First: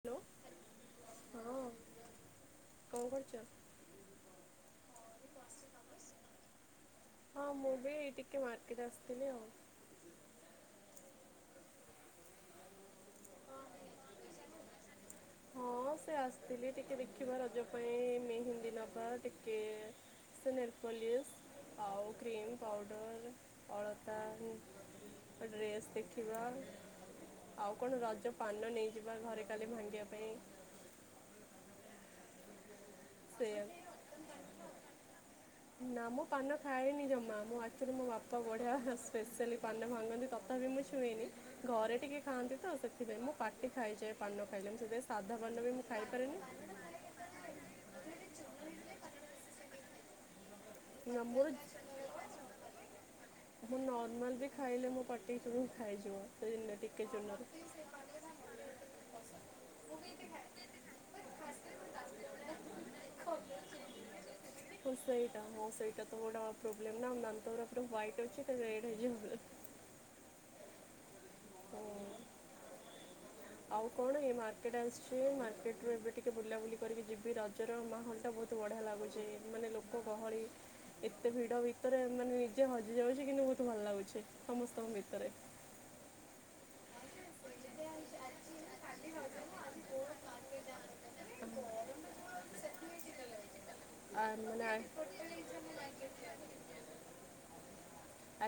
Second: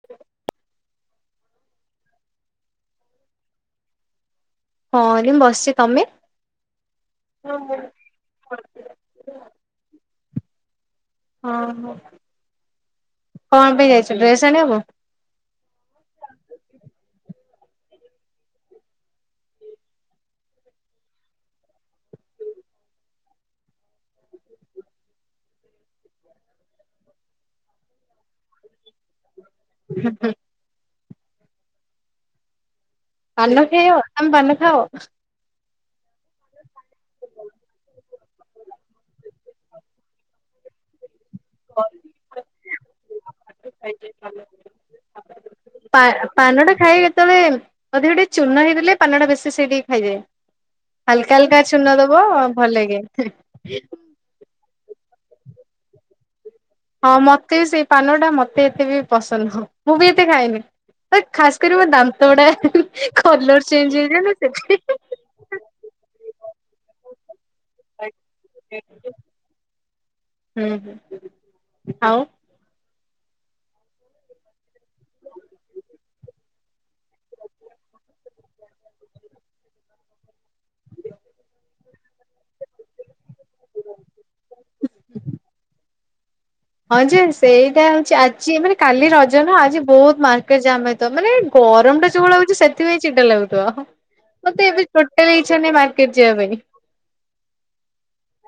Hello ହଁ କଣ କରୁଚ? ହଁ ଏଠି ବସିଛି। ତମେ? ହଁ ମୁଁ ବି ଏଇ ଟିକେ ମାର୍କେଟ ଆସିଥିଲି ଆଉ। ହଁହଁ। କଣ ପାଇଁ ଯାଇଛ ଡ୍ରେସ ଆଣିବାକୁ? ହଁ ସେ ଆସିଥିଲି ଟିକେ ଦେଖିବା ରଜ ପାଇଁ ମେହେନ୍ଦି ନବା ଟିକେ ନେଲପଲିସ ଆଉ କ୍ରିମ୍ ପାଉଡ଼ର ଅଳତା ଡ୍ରେସ ଦେଖିବା ଆଉ କଣ ରଜ ପାନ ନେଇଯିବା ଘରେ କାଲି ଭାଙ୍ଗିବା ପାଇଁ ପାନ ସେଇଆ ଖଇବ ତମେ ପାନ ଖାଅ? ନା ମୁଁ ପାନ ଖାଏନି ଜମା ମୁଁ ଆକ୍ଚୁଆଲି ମୋ ବାପା ବଢ଼ିଆ ସ୍ପେଶଆଲି ପାନ ଭାଙ୍ଗନ୍ତି ତ ତ ବି ମୁଁ ଛୁଏଁନି। ଘରେ ଟିକେ ଖାଆନ୍ତି ତ ସେଥିପାଇଁ ମୋ ପାଟି ଖାଇଯାଏ ପାନ ଖାଇଲେ ମୁଁ ସେଇଥିପାଇଁ ସାଧା ପାନ ବି ମୁଁ ପା ପାନ ଖାଇପାରେନି ଟା ଖାଏ କେତେବେଳେ ଅଧିକ ଟିକେ ଚୂନ ହେଇଥିଲେ ପାନଟା ବେଶୀ ସେଇଠିକି ଖାଇଯାଏ। ନା ହାଲକା ମୋର ହଲକା ଛୂନ ଦବ ଭଲ ଲାଗେ ମୁଁ ନର୍ମାଲ ବି ଖାଇଲେ ମୋ ପଟି ଚୂନ ଖାଇଯିବ ତ ଯେନେଟିକ ହଁ ମତେ ସେଇ ପାନ ଟା ମତେ ଏତେ ବି ପସନ୍ଦ ହ ମୁଁ ବି ଏତେ ଖାଇନି। ଖାସ କରି ମୋ ଦାନ୍ତ ଗୁଡା କଲର ଚେଞ୍ଜ ହେଇଯାଉନଥାଏ ହଁ ସେଇଟା ହ ସେଇଟା ତ ପ୍ରୋବ୍ଲେମ୍ ନା ମାମ୍ ହ୍ୱାଇଟ ଅଛି ରେ୍ ହେଇଯିବ। ହୁଁ ହୁଁ ହଁ ଆଉ ଆଉ କଣ ଏଇ ମାର୍କେଟ ଆସିଛି ମାର୍କେଟ ରୁ ଏବେ ଟିକେ ବୁଲାବୁଲି କରିକି ଯିବି ରଜର ମାହୋଲ ଟା ବହୁତ ବହୁତ ବଢ଼ିଆ ଲାଗୁଛି ମାନେ ଲୋକ ଗହଳି ଏତେ ଭିଡ ଭିତରେ ମାନେ ନିଜେ ହଜି ଯାଉଛି କିନ୍ତୁ ବୋହୁତ ଭଲ ଲାଗୁଛି ସମସ୍ତଙ୍କ ଭିତରେ ହଁ ଯେ ସେଇଟା ହଉଚି ଆଜି ମାନେ କାଲି ରଜ ନା ଆଜି ବୋହୁତ ମାର୍କେଟ ଜାମ୍ ହେଇଥବ ମାନେ ଗରମଟା ଯୋଉଭଳିଆ ହଉଚି ସେ ଥିପାଇଁ ଚିଡା ଲାଗୁଥୁବ ଅ ହଁ। ଆଣ ମାନେ ଆଣ। ଟୋଟାଲ୍ ଇଚ୍ଛା ନାଇଁ ମାର୍କେଟ ଯିବା ପାଇଁ।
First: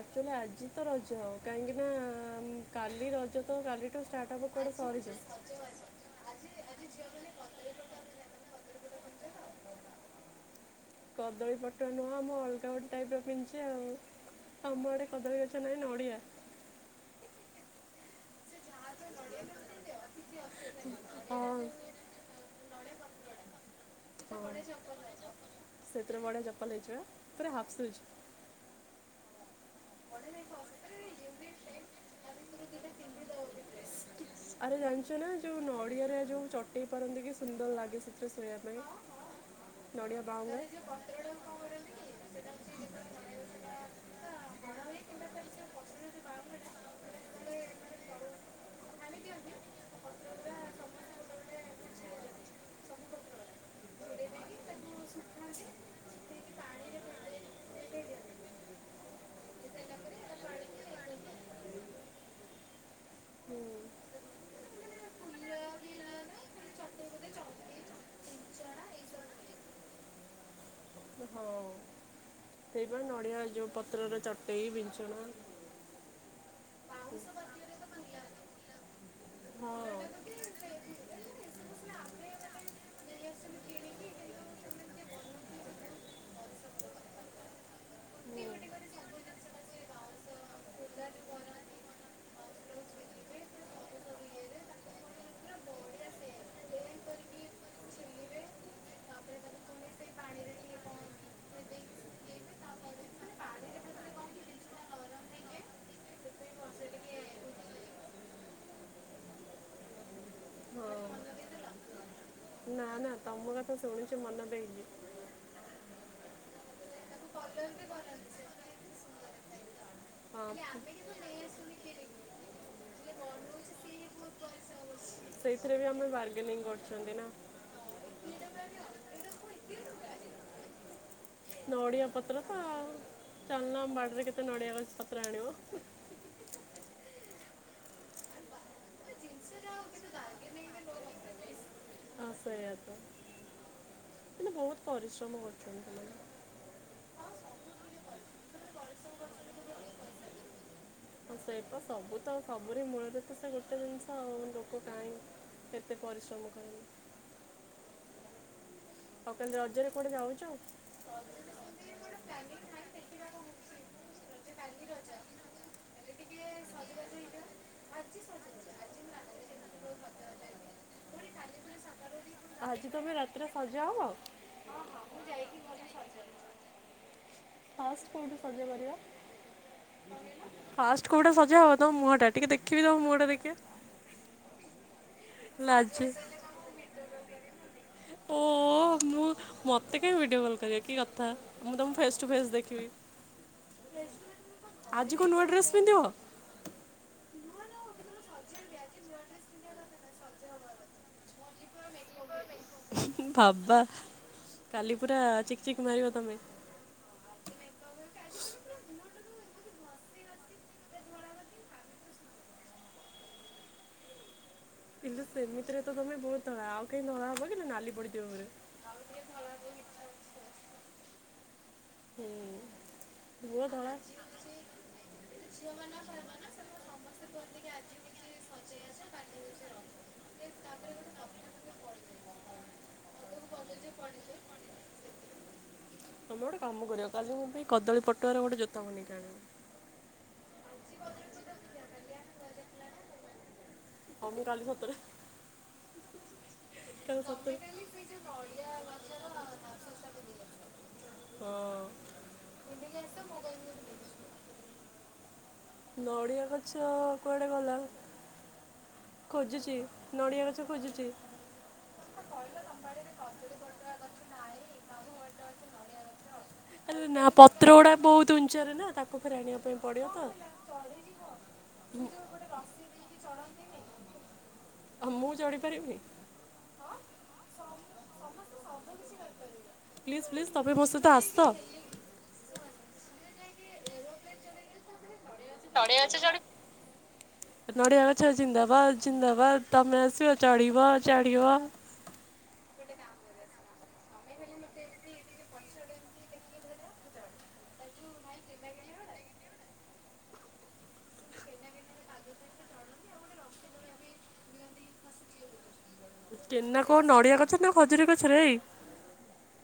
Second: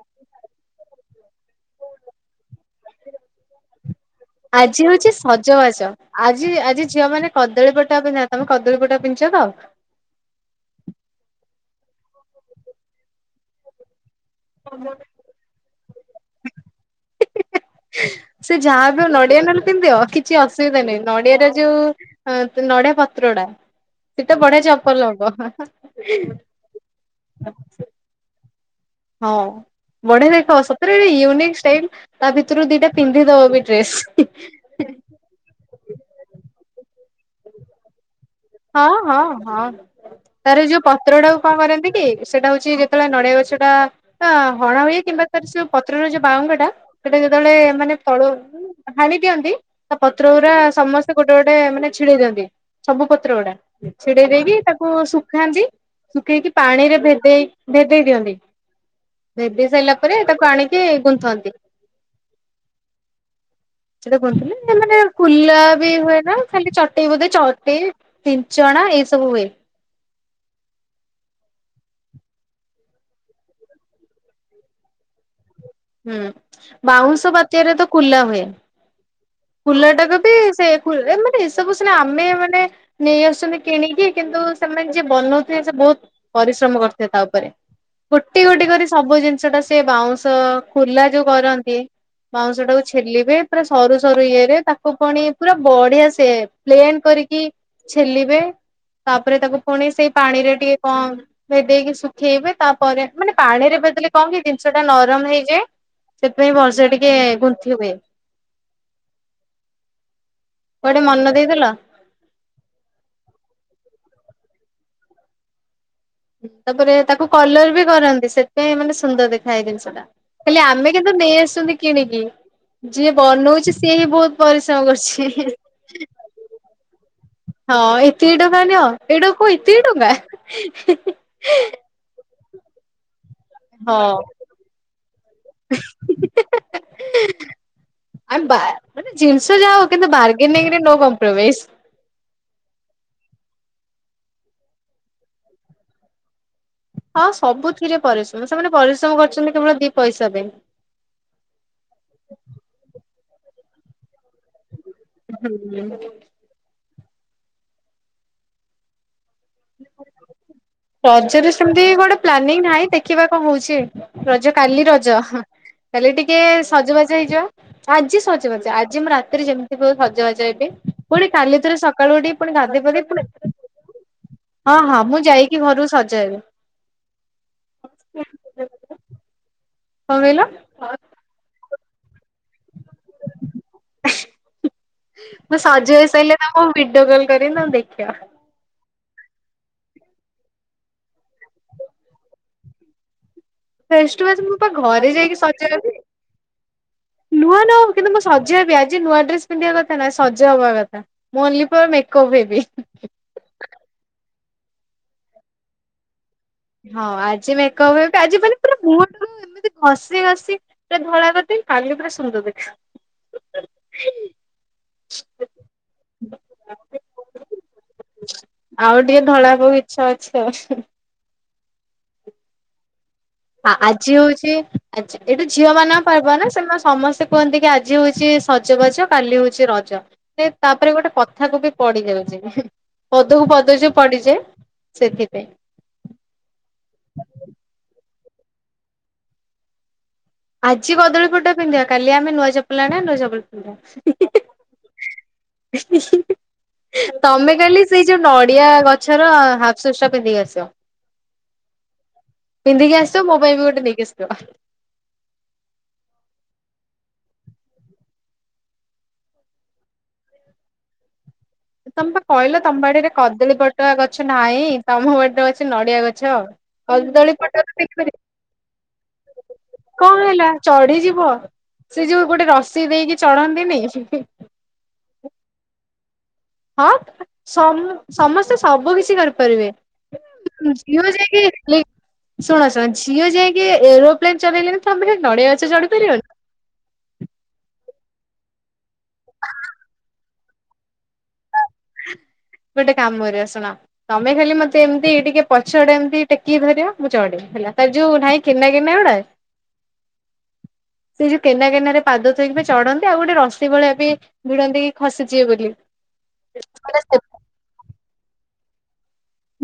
ଆକ୍ଟୁଏଲି ଆଜି ତ ରଜ କାଇଁ କି ନା ଉଁ କାଲି ରଜ ତ କାଲିଠୁ ଷ୍ଟା ଆଜି ହଉଚି ସଜବାଜ। ଆଜି ଆଜି ଝିଅମାନେ କଦଳୀ ପଟୁଆ ପିନ୍ଧ ତମେ କଦଳୀ ପଟୁଆ ପିନ୍ଧଚ ତ? କଦଳୀ ପଟୁଆ ନୁହଁ ମୁଁ ଅଲଗା ଗୋଟେ ଟାଇପର ପିନ୍ଧଚି ଆଉ। ଆମ ଆଡେ କଦଳୀ ଗଛ ନାଇଁ ନଡିଆ [unintelligible] ସେ ଯାହା ବି ହଉ ନଡିଆ ନହେଲେ ପିନ୍ଧ କିଛି ଅସୁବିଧା ନାଇଁ ହଁ ନଡିଆର ଯୋଉ ହଁ ନଡିଆ ପତ୍ରଟା ସେଟା ହଁ ବଢିଆ ଚପଲ ହବ ହାଁ ହାଁ ହାଁ ପଲେଇଚ ପୁରା ହାପ୍ ସୁଜ୍। ହଁ ବଢିଆ ଦେଖାଉଚି ସତରେ ୟୁନିକ୍ ଷ୍ଟାଇଲ। ତା ଭିତରୁ ଦିଟା ପିନ୍ଧି ଦବ ବି ଡ୍ରେସ୍ ହିଁ ଆରେ ଜାଣିଚ ନା ଯୋଉ ନଡିଆରେ ଯୋଉ ଚଟେଇ ପାରନ୍ତି କି ସୁନ୍ଦର ଲାଗେ ସେଥିରେ ଶୋଇଆ ହଁ ହଁ ହଁ ତାର ଯୋଉ ପତ୍ରଟାକୁ କଁ କରନ୍ତି କି? ସେଇଟା ହଉଚି ଯେତେବେଳେ ନଡିଆ ଗଛଟା ଆ ହଣା ହୁଏ କିମ୍ବା ତାର ଯୋଉ ପତ୍ରର ଯୋଉ ବାଉଙ୍ଗାଟା ସେଟା ଯେତେବେଳେ ମାନେ ଫଳ ଉଁ ହାଣି ଦିଅନ୍ତି ତା ପତ୍ର ଗୁରା ସମସ୍ତେ ଗୋଟେ ଗୋଟେ ମାନେ ଛିଡେଇ ଦିଅନ୍ତି ସବୁ ପ ତ୍ର ଗୁଡା ଛିଡେଇ ଦେଇକି ତାକୁ ଶୁଖାନ୍ତି। ଶୁଖେଇକି ପାଣିରେ ଭେଦେଇ ଭେଦେଇ ଦିଅନ୍ତି। ଭେଦଇ ସାଇଲା ପରେ ତାକୁ ଆଣିକି ଗୁନ୍ଥନ୍ତି। [inaudible] ସେଇଟା ଗୁନ୍ଥନ୍ତି ମାନେ କୁଲା ବି ହୁଏ ନା ଖାଲି ଚଟେଇ ବୋଧେ ଚଟେଇ ପିଞ୍ଚଣା ଏଇ ସବୁ ହୁଏ। ହୁଁ ହଁ। ସେଇଥିପାଇଁ ନଡିଆ ଯୋଉ ପତ୍ରରେ ଚଟେଇ ବିଞ୍ଚଣା ହୁଁ ବାଉଁଶ ପାତିଆରେ ତ କୁଲା ହୁଏ। ହଁ। କୁଲାଟାକୁ ହୁଁ। ବି ସେ ଖୁଏ ଏମିତି ଏସବୁ ସିନା ଆମେ ମାନେ ନେଇ ଆସୁଚନ୍ତି କିଣିକି କିନ୍ତୁ ସେମାନେ ଯିଏ ବନଉଥିବେ ସିଏ ବୋହୁତ ପରିଶ୍ରମ କରୁଥିବେ ତା ଉପରେ ଗୋଟି ଗୋଟି କରି ସବୁ ଜିନିଷଟା ସିଏ ବାଉଁଶ କୁଲା ଯୋଉ କରନ୍ତି ବାଉଁଶଟାକୁ ଛେଲିବେ ପୁରା ସରୁ ଜରୁ ଇଏରେ ତାକୁ ପଣି ପୁରା ବଢିଆ ସେ ପ୍ଲେନ୍ କରିକି ଛେଲିବେ। ତାପରେ ତାକୁ ପୁଣି ସେଇ ପାଣିରେ ଟିକେ କଣ? ଭେଦେଇକି ଶୁଖେଇବେ ତାପରେ ମାନେ ପାଣିରେ ଭେଦେଲେ କଁ କି ଜିନିଷଟା ନରମ ହେଇଯାଏ ସେଇଥିପାଇଁ ଭଲସେ ଟିକେ ଗୁନ୍ଥି ହୁଏ। କୁଆଡେ ମନ ଦେଇଦଲ ନା ନା ତମ କଥା ଶୁଣିୁଛି ମନ ଦେଇକି ତାପରେ ତାକୁ କଲର ବି କରନ୍ତି ସେଥିପାଇଁ ମାନେ ସୁନ୍ଦର ଦେଖା ଏଇ ଜିନିଷ ଟା ହେଲେ ହଁ। ଆମେ କିନ୍ତୁ ନେଇଆସୁଚନ୍ତି କିଣିକି ଯିଏ ବନଉଚି ସିଏ ହିଁ ବୋହୁତ ପରିଶ୍ରମ କରୁଛି [unintelligible] ସେଥିରେ ବି ଆମେ ବାର୍ଗେନିଂ କରୁଚନ୍ତି ନା। ହଁ ଏତିକି ଟଙ୍କା ନିଅ ଏଇଟାକୁ ଏତିକି ଟଙ୍କା ହି ହି। ନଡିଆ ପତ୍ର ତ ଆଉ ଚାଲୁନ ଆମ ବାଡିରେ କେତେ ନଡିଆ ଗଛ ପତ୍ର ଆଣିବ। [unintelligible] ଆ ମାନେ ଜିନିଷ ଯା ହଉ କିନ୍ତୁ ବାର୍ଗେନିଂରେ ନୋ କମ୍ପ୍ରମାଇଜ୍। ହଁ ସେଇଆ ତ। କିନ୍ତୁ ବହୁତ ପରିଶ୍ରମ କରୁଛନ୍ତି ମାନେ ହଁ ସବୁଥିରେ ପରିଶ୍ରମ ସେମାନେ ପରିଶ୍ରମ କରୁଛନ୍ତି କେବଳ ଦି ପଇସା ପାଇଁ। ହଁ ସେଇ ତ ସବୁ ତ ସବୁରେ ମୂଳରେ ତ ସେ ଗୋଟେ ଜିନିଷ ଆଉ ଲୋକ ଟାହି କେତେ ହୁଁ। ପରିଶ୍ରମ କର ତମେ ରଜ ରେ କୁଆଡେ ଯାଉଛ ରଜରେ ସେମିତି ଗୋଟେ ପ୍ଲାନିଂ ନାହିଁ ଦେଖିବା କଣ ହଉଛି ରଜ କାଲି ରଜ। ଖାଲି ଟିକେ ସଜବାଜ ହେଇଯିବା। ଆଜି ସଜବାଜ ଆଜି ମୁଁ ରାତିରେ ଯେମିତି ବି ହଉ ସଜବାଜ ହେବି ପୁଣି କାଲି ଥରେ ସକାଳୁ ଉଠି ପୁଣି ଗାଧେଇ ଆଜି ପାଧେଇ ତମେ ପୁଣି ରାତିରେ ସଜା ହବ ହଁ ହଁ ମୁଁ ଯାଇକି ଘରକୁ ସଜ ହେବି ଫାଷ୍ଟ କୋଉଠି ସଜ କରିବା କଣ କହିଲ ଫାଷ୍ଟ କୋଉଟା ସଜା ହବ ତ ମୁଁହ ଟା ଟିକେ ଦେଖିବି ତମ ମୁହଁ ଟା ଟିକେ ମୁଁ ସଜ ଲାଜ ହୋଇଇସାରିଲେ ତମଙ୍କୁ ଭିଡିଓ କଲ୍ କରିବି ତମେ ଦେଖିବ ଓ ମୁଁ ମୋତେ କାହିଁ ଭିଡ଼ିଓ କଲ୍ କରିବେ କି କଥା ମୁଁ ତମକୁ ଫେସ୍ ଟୁ ଫେସ୍ ଦେଖିବି। ଫେସ୍ ଟୁ ଫେସ୍ ମୁ ପା ଘରେ ଆଜି କଣ ଯାଇକି ନୂଆ ସଜ ଡ୍ରେସ୍ ହେବି ପିନ୍ଧିବ ନୂଆ ନ ହଉ କିନ୍ତ ମୁଁ ସଜ ହେବି ଆଜି ନୂଆ ଡ୍ରେସ ପିନ୍ଧିବା କଥା ନାହିଁ ସଜା ହବା କଥା ମୁଁ ଅନ୍ଲି ଫର ମେକଅପ ହେବି ବାବା କାଲି ପୁରା ଚିକ୍ ଚିକ୍ ମାରିବ ତୁମେ ହଁ ଆଜି ମେକଅପ୍ ଆଜି କାଲି ପୁରା ଏମିତି ଘଷି ଘସି ପୁରା ଧଳା କରିଦେଇ କାଲି ପୁରା ସୁନ୍ଦର ଦେଖ [unintelligible] ନ୍ତ ସେମିତିରେ ତମେ ବହୁତ ଧଳା ଆଉ କାହିଁ ଧଳା ହବ କି ନାଲି ପଡିଯିବ ଘରେ ଆଉ ଟିକେ ଧଳା ହବାକୁ ଇଚ୍ଛା ଅଛି ଆଉ ହଁ ଆ ଆଜି ହଉଛି ଆଚ୍ଛା ଏଇଟା ଝିଅ ମାନଙ୍କ ପର୍ବ ନା ସେମାନେ ସମସ୍ତେ କୁହନ୍ତି କି ଆଜି ହଉଛି ସଜବାଜ କାଲି ହଉଛି ରଜ। ସେ ତାପରେ ଗୋଟେ କଥାକୁ ବି ପଡିି ଯାଉଛି ପଦକୁ ପଦ ଯଉ ପଡିଯାଏ ସେଥିପାଇଁ ତମେ ଗୋଟେ କାମ କରିବ କାଲି ମୋ ପାଇଁ କଦଳ ପଟୁଆର ଗୋଟେ ଜୋତା ବନେଇିକି ଆଣିବ ଆଜି କଦଳୀ ଫୋଟ ପିନ୍ଧିବା କାଲି ଆମେ ନୂଆ ଚପଲ ଆଣିବା ନୂଆ ଚପଲ ପିନ୍ଧିବା। ହଉ ମୁଁ କାଲି ସତରେ [inaudible] କାଲି ତମେ ସତରେ କାଲି ସେଇ ଯୋଉ ନଡିଆ ଗଛର ହାଫ ସୁସ୍ ଟା ପିନ୍ଧିକି ଆସିବ ହଁ। ପିନ୍ଧିକି ଆସିବ ମୋ ପାଇଁ ବି ଗୋଟେ ନେଇିକି ଆସିଥିବ। ନଡ଼ିଆ ଗଛ କୁଆଡ଼େ ଗଲା? ଖୋଜୁଚି, ନଡ଼ିଆ ଗଛ ଖୋଜୁଚି। ତମେ ପା କହିଲ ତମ ବାଡିରେ କଦଳୀ ପଟୁଆ ଗଛ ନାହିଁ ତମ ବାଡିରେ ଅଛି ନଡିଆ ଗଛ ଆଉ। ଆରେ ନା ପତ୍ର ଗୁଡ଼ା ବହୁତ ଉଞ୍ଚରେ ନା ତାକୁ ଫେରେ ଆଣିବା ପାଇଁ ପଡ଼ିବ କଣ ତ। ହେଲା ଚଢିଯିବ ସେ ଯୋଉ ଗୋଟେ ରସି ଦେଇକି ଚଢନ୍ତିନି। ହଁ ମୁଁ ଚଢ଼ିପାରିବି। ହଁ ସମସ୍ତେ ସବୁ କିଛି କରିପାରିବେ। ପ୍ଲିଜ୍ ପ୍ଲିଜ୍ ତମେ ମୋ ସହିତ ଝିଅ ଆସ ଯାଇକି ଶୁଣ ଶୁଣ ଝିଅ ଯାଇକି ଏରୋପ୍ଲେନ ଚଲେଇଲେଣି। [unintelligible] ଆ ପାରିବନି। ନଡିଆ ଅଛ ଜିନ୍ଦାବାଦ ଜିନ୍ଦାବାଦ ତମେ ଆସିବ। ଚଢ଼ିବ ଚଢ଼ିବ। ଗୋଟେ କାମରେ ଆସୁନ। ତମେ ଖାଲି ମତେ ଏମତି ଟିକେ ପଛଆଡେ ଏମିତି ଟେକିକି ଧରିବ ମୁଁ ଚଢ଼ିବି ହେଲା ତାର ଯୋଉ ନାହିଁ। କେନା କେନା ଗୁଡା? ସେଇ ଯୋଉ କେନା କେନାରେ ପାଦଥୋଇକି ଚଢନ୍ତି, ଆଉ ଗୋଟେ ରସିି ଭଳିଆ ବି ଭିଡନ୍ତି କି ଖସିଯିବେ ବୋଲି। କେନା କୋଉ ନଡିଆ ଗଛ ନା ଖଜୁରୀ ଗଛରେ ଏଇ।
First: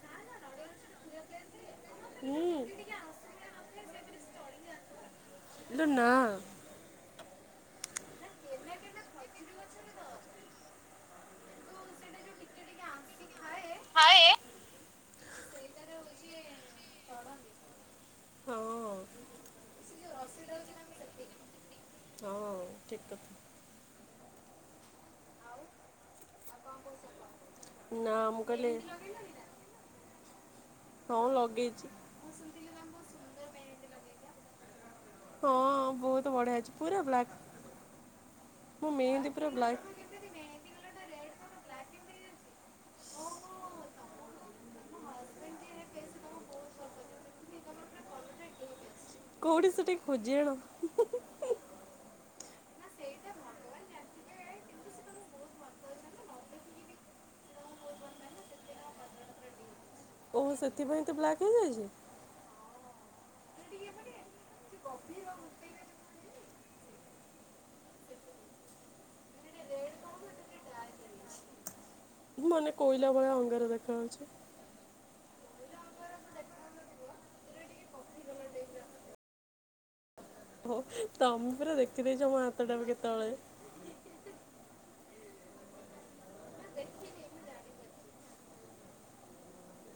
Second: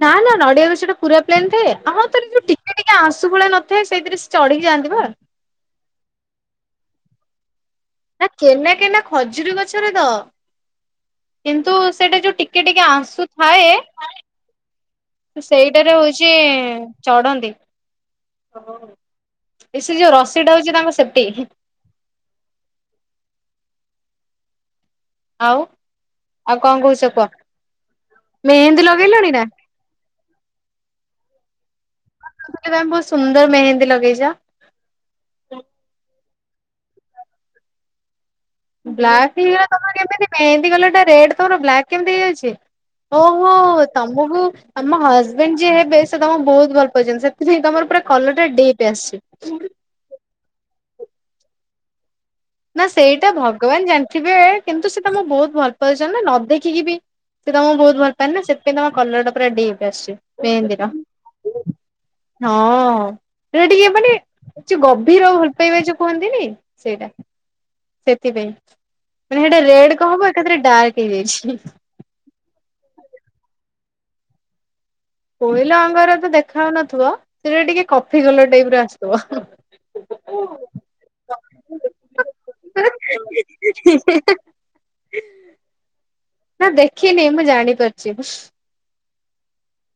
ନା ନା ନଡିଆ ଗଛ ଟା ପୁରା ପ୍ଲେନ୍ ଥାଏ? ହଁ ହୁଁ ଟିକେ ଟିକେ। ଆଂଶୁ ଭଳିଆ ନଥାଏ ସେଇଥିରେ ସେ ଚଢିକି ଯାଆନ୍ତି ବା। [unintelligible] ନା କେନା କେନା ଖଜୁରୀ ଗଛରେ ତ, କିନ୍ତୁ ସେଟା ଯୋଉ ଟିକେ ଟିକେ ଆ। ଆଁଶୁ ଥାଏ। ସେଇଟାରେ ହଉଚି ଚଢନ୍ତି। ହଁ ଏ ସେ ଯୋଉ ରସି ଟା ହଉଚି ତାଙ୍କ ସେପ୍ଟି। ହଁ ଠିକ୍ କଥା। ଆଉ, ଆଉ କଣ କହୁଚ କୁହ? ନା ମୁଁ କହିଲି ମେହେନ୍ଦୀ ଲଗେଇଲଣି ନା? ହଁ ଲଗେଇଚି। ବହୁତ୍ ସୁନ୍ଦର ମେହେନ୍ଦୀ ଲଗେଇଚ। ହଁ ବହୁତୁ ବଢିଆ ଅଛି ପୁରା ବ୍ଲାକ୍। ମୋ ମେହେନ୍ଦି ବ୍ଲାକ୍ ପୁରା ହେଇଗଲା ବ୍ଲାକ୍ ତମର କେମିତି ମେହେନ୍ଦୀ କଲରଟା ରେଡ୍ ତମର ବ୍ଲାକ୍ କେମିତି ହେଇଯାଇଚି? ଓହୋ ତମୁକୁ। ତମ ହଜବେଣ୍ଡ ଯିଏ ହେବେ ସେ ତମକୁ ବହୁତ ଭଲ ପାଉଚନ୍ତି। ସେଥିପାଇଁ ତମର ପୁରା କଲରଟା ଡିପ୍ ଆସିଚି। କେଉଠି ସେଏ ଟିକେ ଖୋଜିଆଣ। ନା ସେଇଟା ଭଗବାନ ଜାଣିଥିବେ। କିନ୍ତୁ ସେ ତମକୁ ବହୁତ ଭଲ ପାଉଚନ୍ତି ନା ନ ଦେଖିକି ବି। ସେ ତମୁକୁ ବହୁତ ଭଲପାଆନ୍ତି ନା ସେଥିପାଇଁ ତମ କଲର ଟା ପୁରା ଡିପ୍ ଆସିଚି। ଓ ସେଥିପାଇଁ ତ ବ୍ଲାକ୍ ହେଇଯାଇଚି। ହଁ ସେଟା ଟିକେ ମାନେ। ଯୋଉ ଗଭୀର ଭଲ ପାଇବା ଯୋଉ କୁହନ୍ତିନି ସେଇଟା। ସେଥିପାଇଁ। ମାନେ ସେଟା ରେଡ କଣ ହବ ଏକାଥରେ ଡାର୍କ ହେଇଯାଇଚି। ମୁଁ ମାନେ କୋଇଲା ଭଳିଆ ଅଙ୍ଗାର ଦେଖାଯାଉଚି। କୋଇଲା ଅଙ୍ଗାରତ ଦେଖାଯାଉନଥିବ। ସେଟା ଟିକେ କଫି କଲର ଟାଇପ୍ ର ଆସୁଥିବ। [unintelligible] ହଉ, ତମେ ପୁରା ଦେଖିଦେଇଚ ମୋ ହାତଟାକୁ କେତବଳେ। [unintelligible] ନା ଦେଖିନି ମୁଁ ଜାଣି ପାରୁଛି।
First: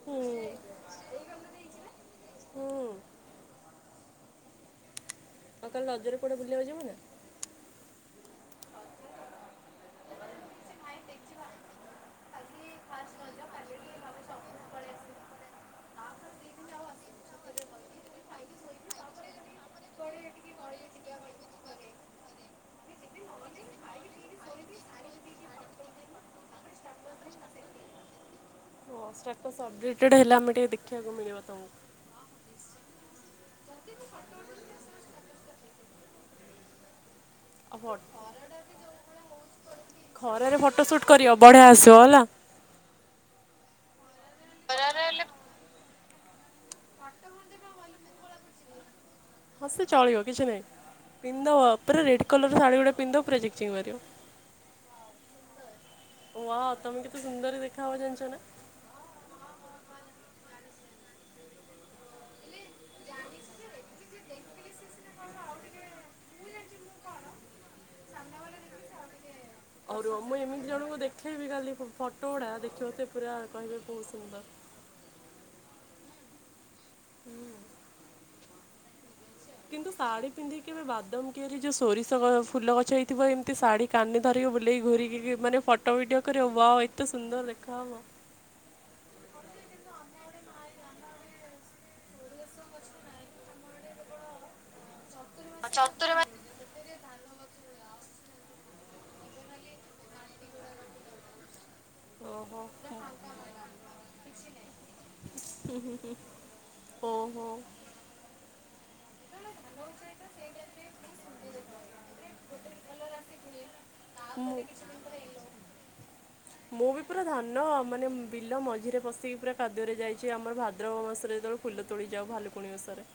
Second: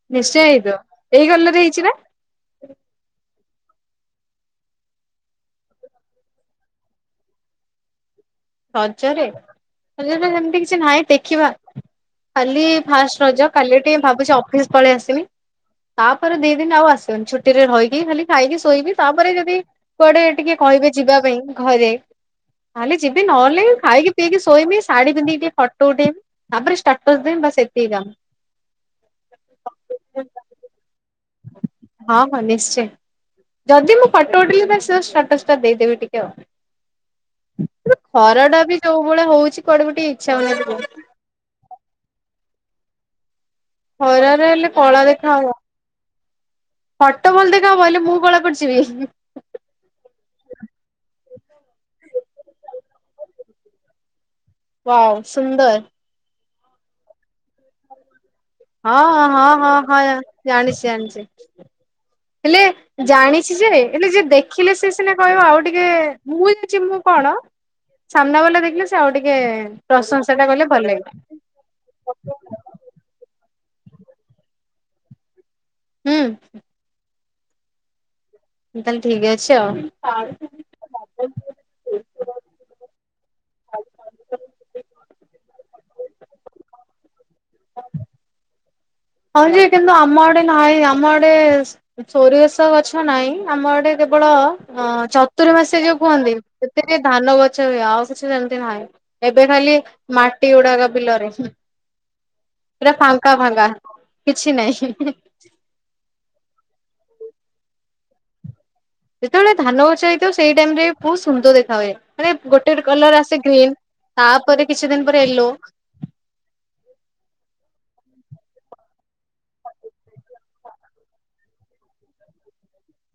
ହୁଁ ନିଶ୍ଚୟ ହେଇଥିବ। ଏଇ କଲର ହେଇଛି ନା? ହୁଁ ଆଉ ଆଉ ତା ହେଲେ ରଜରେ କୁଆଡେ ବୁଲିବାକୁ ଯିବୁନା? ରଜରେ। ରଜରେ ସେମିତି କିଛି ନାହିଁ ଦେଖିବା। କାଲି ଫାଷ୍ଟ ରଜ କାଲି ଟିକେ ଭାବୁଛି ଅଫିସି ପଳି ଆସିବି। ତାପରେ ଦି ଦିନି ଆଉ ଆସିବିନି ଛୁଟିରେ ରହିକି ଖାଲି ଖାଇକି ଶୋଇବି ତାପରେ ଯଦି କୁଆଡେ ଟିକେ କହିବେ ଯିବା ପାଇଁ ଘରେ। ତାହଲେ ଯିବି। ନହେଲେ ଖାଇକି ପିଇକି ଶୋଇମି ଶାଢୀ ପନ୍ଧିକିି ଟିକେ ଫଟୋ ଉଠେଇବି। ତା ପରେ ଷ୍ଟାଟସ ଦେବି ବାସ ଏତିକି କାମ। ଷ୍ଟାଟସ ଅପଡେଟଡ଼ ହେଲା ଆମେ ଟିକେ ଦେଖିବାକୁ ମିଳିବ ତମକୁ। ହଁ ହଁ ନିଶ୍ଚୟ। ଯଦି ମୁଁ ଫୋଟୋ ଉଠେଇଲି ସେ ଷ୍ଟାଟସ୍ ଟା ଦେଇଦବି ଟିକେ ଆଉ। କିନ୍ତୁ ଅଭଟ। ଖରା ଟା ବି ଯୋଉ ଭଳିଆ ହଉଛି କୁଆଡେ ବି ଟିକେ ଇଚ୍ଛା ହଉନି ଖରାରେ ଫଟୋ ଯିବାକୁ। ସୁଟ୍ କରିବ ବଢ଼ିଆ ଆସିବ ହେଲା। ଖରାରେ ହେଲେ କଳା ଦେଖାହବ। ଫଟୋ ଭଲ ଦେଖାହବ ହେଲେ ମୁଁ କଳା ପଡିଯିବି। ହଁ ସେ ଚଳିବ କିଛି ନାହିଁ। ପିନ୍ଧ ପୁରା ରେଡ୍ କଲର ର ଶାଢ଼ୀ ଗଟେ ପିନ୍ଧ ପୁରା ଚିକିଚିକି ମାରିବ। ୱାଉ ସୁନ୍ଦର। ୱାଉ ତମେ କେତେ ସୁନ୍ଦର ଦେଖା ହୁଅ ଜାଣିଛ ନା। ହଁ ହଁ ହଁ ହଁ ଜାଣିଛି ଜାଣିଛି ହେଲେ ଜାଣିଛି ଯେ ହେଲେ ଯିଏ ଦେଖିଲେ ସେ ସିନା କହିବ ଆଉ ଟିକେ। ମୁଁ ଜାଣିଛି ମୁଁ କଣ ସାମ୍ନାବାଲା ଦେଖିଲେ ସେ ଆଉ ଟିକେ ପ୍ରଶଂସା ଟା କଲେ ଭଲ ଲାଗିବ। ଦେ କାଲି ଫୋଟୋ ଗୁଡା ଦେଖିବ ସେ ପୁରା କହିବେ ବହୁ ସୁନ୍ଦର। ହୁଁ। ତାହେଲେ ଠିକି ଅଛି ଆଉ। କିନ୍ତୁ ଶାଢ଼ୀ ପିନ୍ଧିକି କେବେ ବାଦମ କିଆରି ଯୋଉ ସୋରିଷ ଗ ଫୁଲ ଗଛ ହେଇଥିବ ଏମତି ଶାଢ଼ୀ କାନି ଧରିକି ବୁଲେଇକି ଘୂରି କି ମାନେ ଫୋଟୋ ଫଟୋ ଭଡିଓ କରିବ ୱା ଏତେ ସୁନ୍ଦର ଦେଖା ହବ। ହଁ ଯେ କିନ୍ତୁ ଆମ ଆଡ଼େ ନାହିଁ ଆମ ଆଡ଼େ ସୋରିଷ ଗଛ ନାହିଁ। ଆମ ଆଡ଼େ କେବଳ ଅ ଚତୁରମାସେ ଯୋଉ କୁହନ୍ତି। ସେତିକି ଧାନ ଗଛ ହୁଏ ଆଉ କିଛି ସେମିତି ନାହିଁ। ଏବେ ଖାଲି ମାଟି ଗୁଡ଼ାକ ବିଲରେ। ଓହୋ ପୁରା ଫାଙ୍କା ଫାଙ୍କା। କିଛି ନାଇଁ। ହୁଁ ହୁଁ ହୁଁ। ଓହୋଃ। ଯେତେବେଳେ ଧାନ ଗଛ ହେଇଥିବ ସେଇ ଟାଇମି ରେ ବହୁତୁ ସୁନ୍ଦର ଦେଖା ହୁଏ। ମାନେ ଗୋଟେ କଲର ଆସେ। ଗ୍ରୀନ୍ ତାପରେ କିଛି ଦିନ ପରେ ୟେଲୋ। ମୁଁ ବି ପୁରା ଧାନ ମାନେ ବିଲ ମଝିରେ ପଶିକି ପୁରା କାଦୁଅରେ ଯାଇଛି ଆମର ଭାଦ୍ରବ ମାସରେ ଯେତେବେଳ କୁ। ଫୁଲ ତୋଳି ଯାଉ ଭାଲୁକୁଣୀ ଓଷାରେ।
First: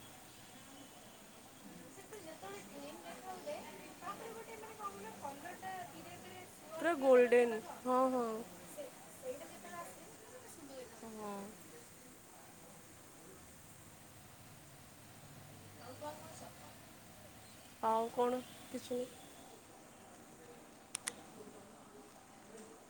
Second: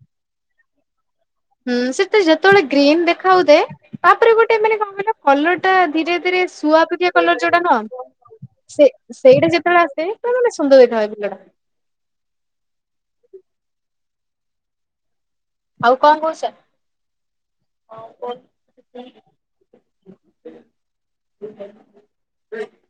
ହୁଁ ସେତେ ଯେତେବେଳେ ଗ୍ରୀନ ଦେଖା ହେଉଥାଏ। ତାପରେ ଗୋଟେ ମାନେ କ କହିଲ କଲର ଟା ଧୀରେ ଧୀରେ ପୁରା ଶୁଆପକ୍ଷୀ କଲର ଗୋଲ୍ଡେନ୍ ଯୋଉଟା ନୁହଁ। ହଁ ହଁ। ସେ ସେଇଟା ଯେତେବେଳେ ଆସେ ପୁରା ମାନେ ସୁନ୍ଦର ଦେଖାଥାଏ ହଁ ବିଲଟା। ଆଉ କଣ କହୁଛ? ଆଉ କଣ କିଛି ନୁହେଁ। [inaudible]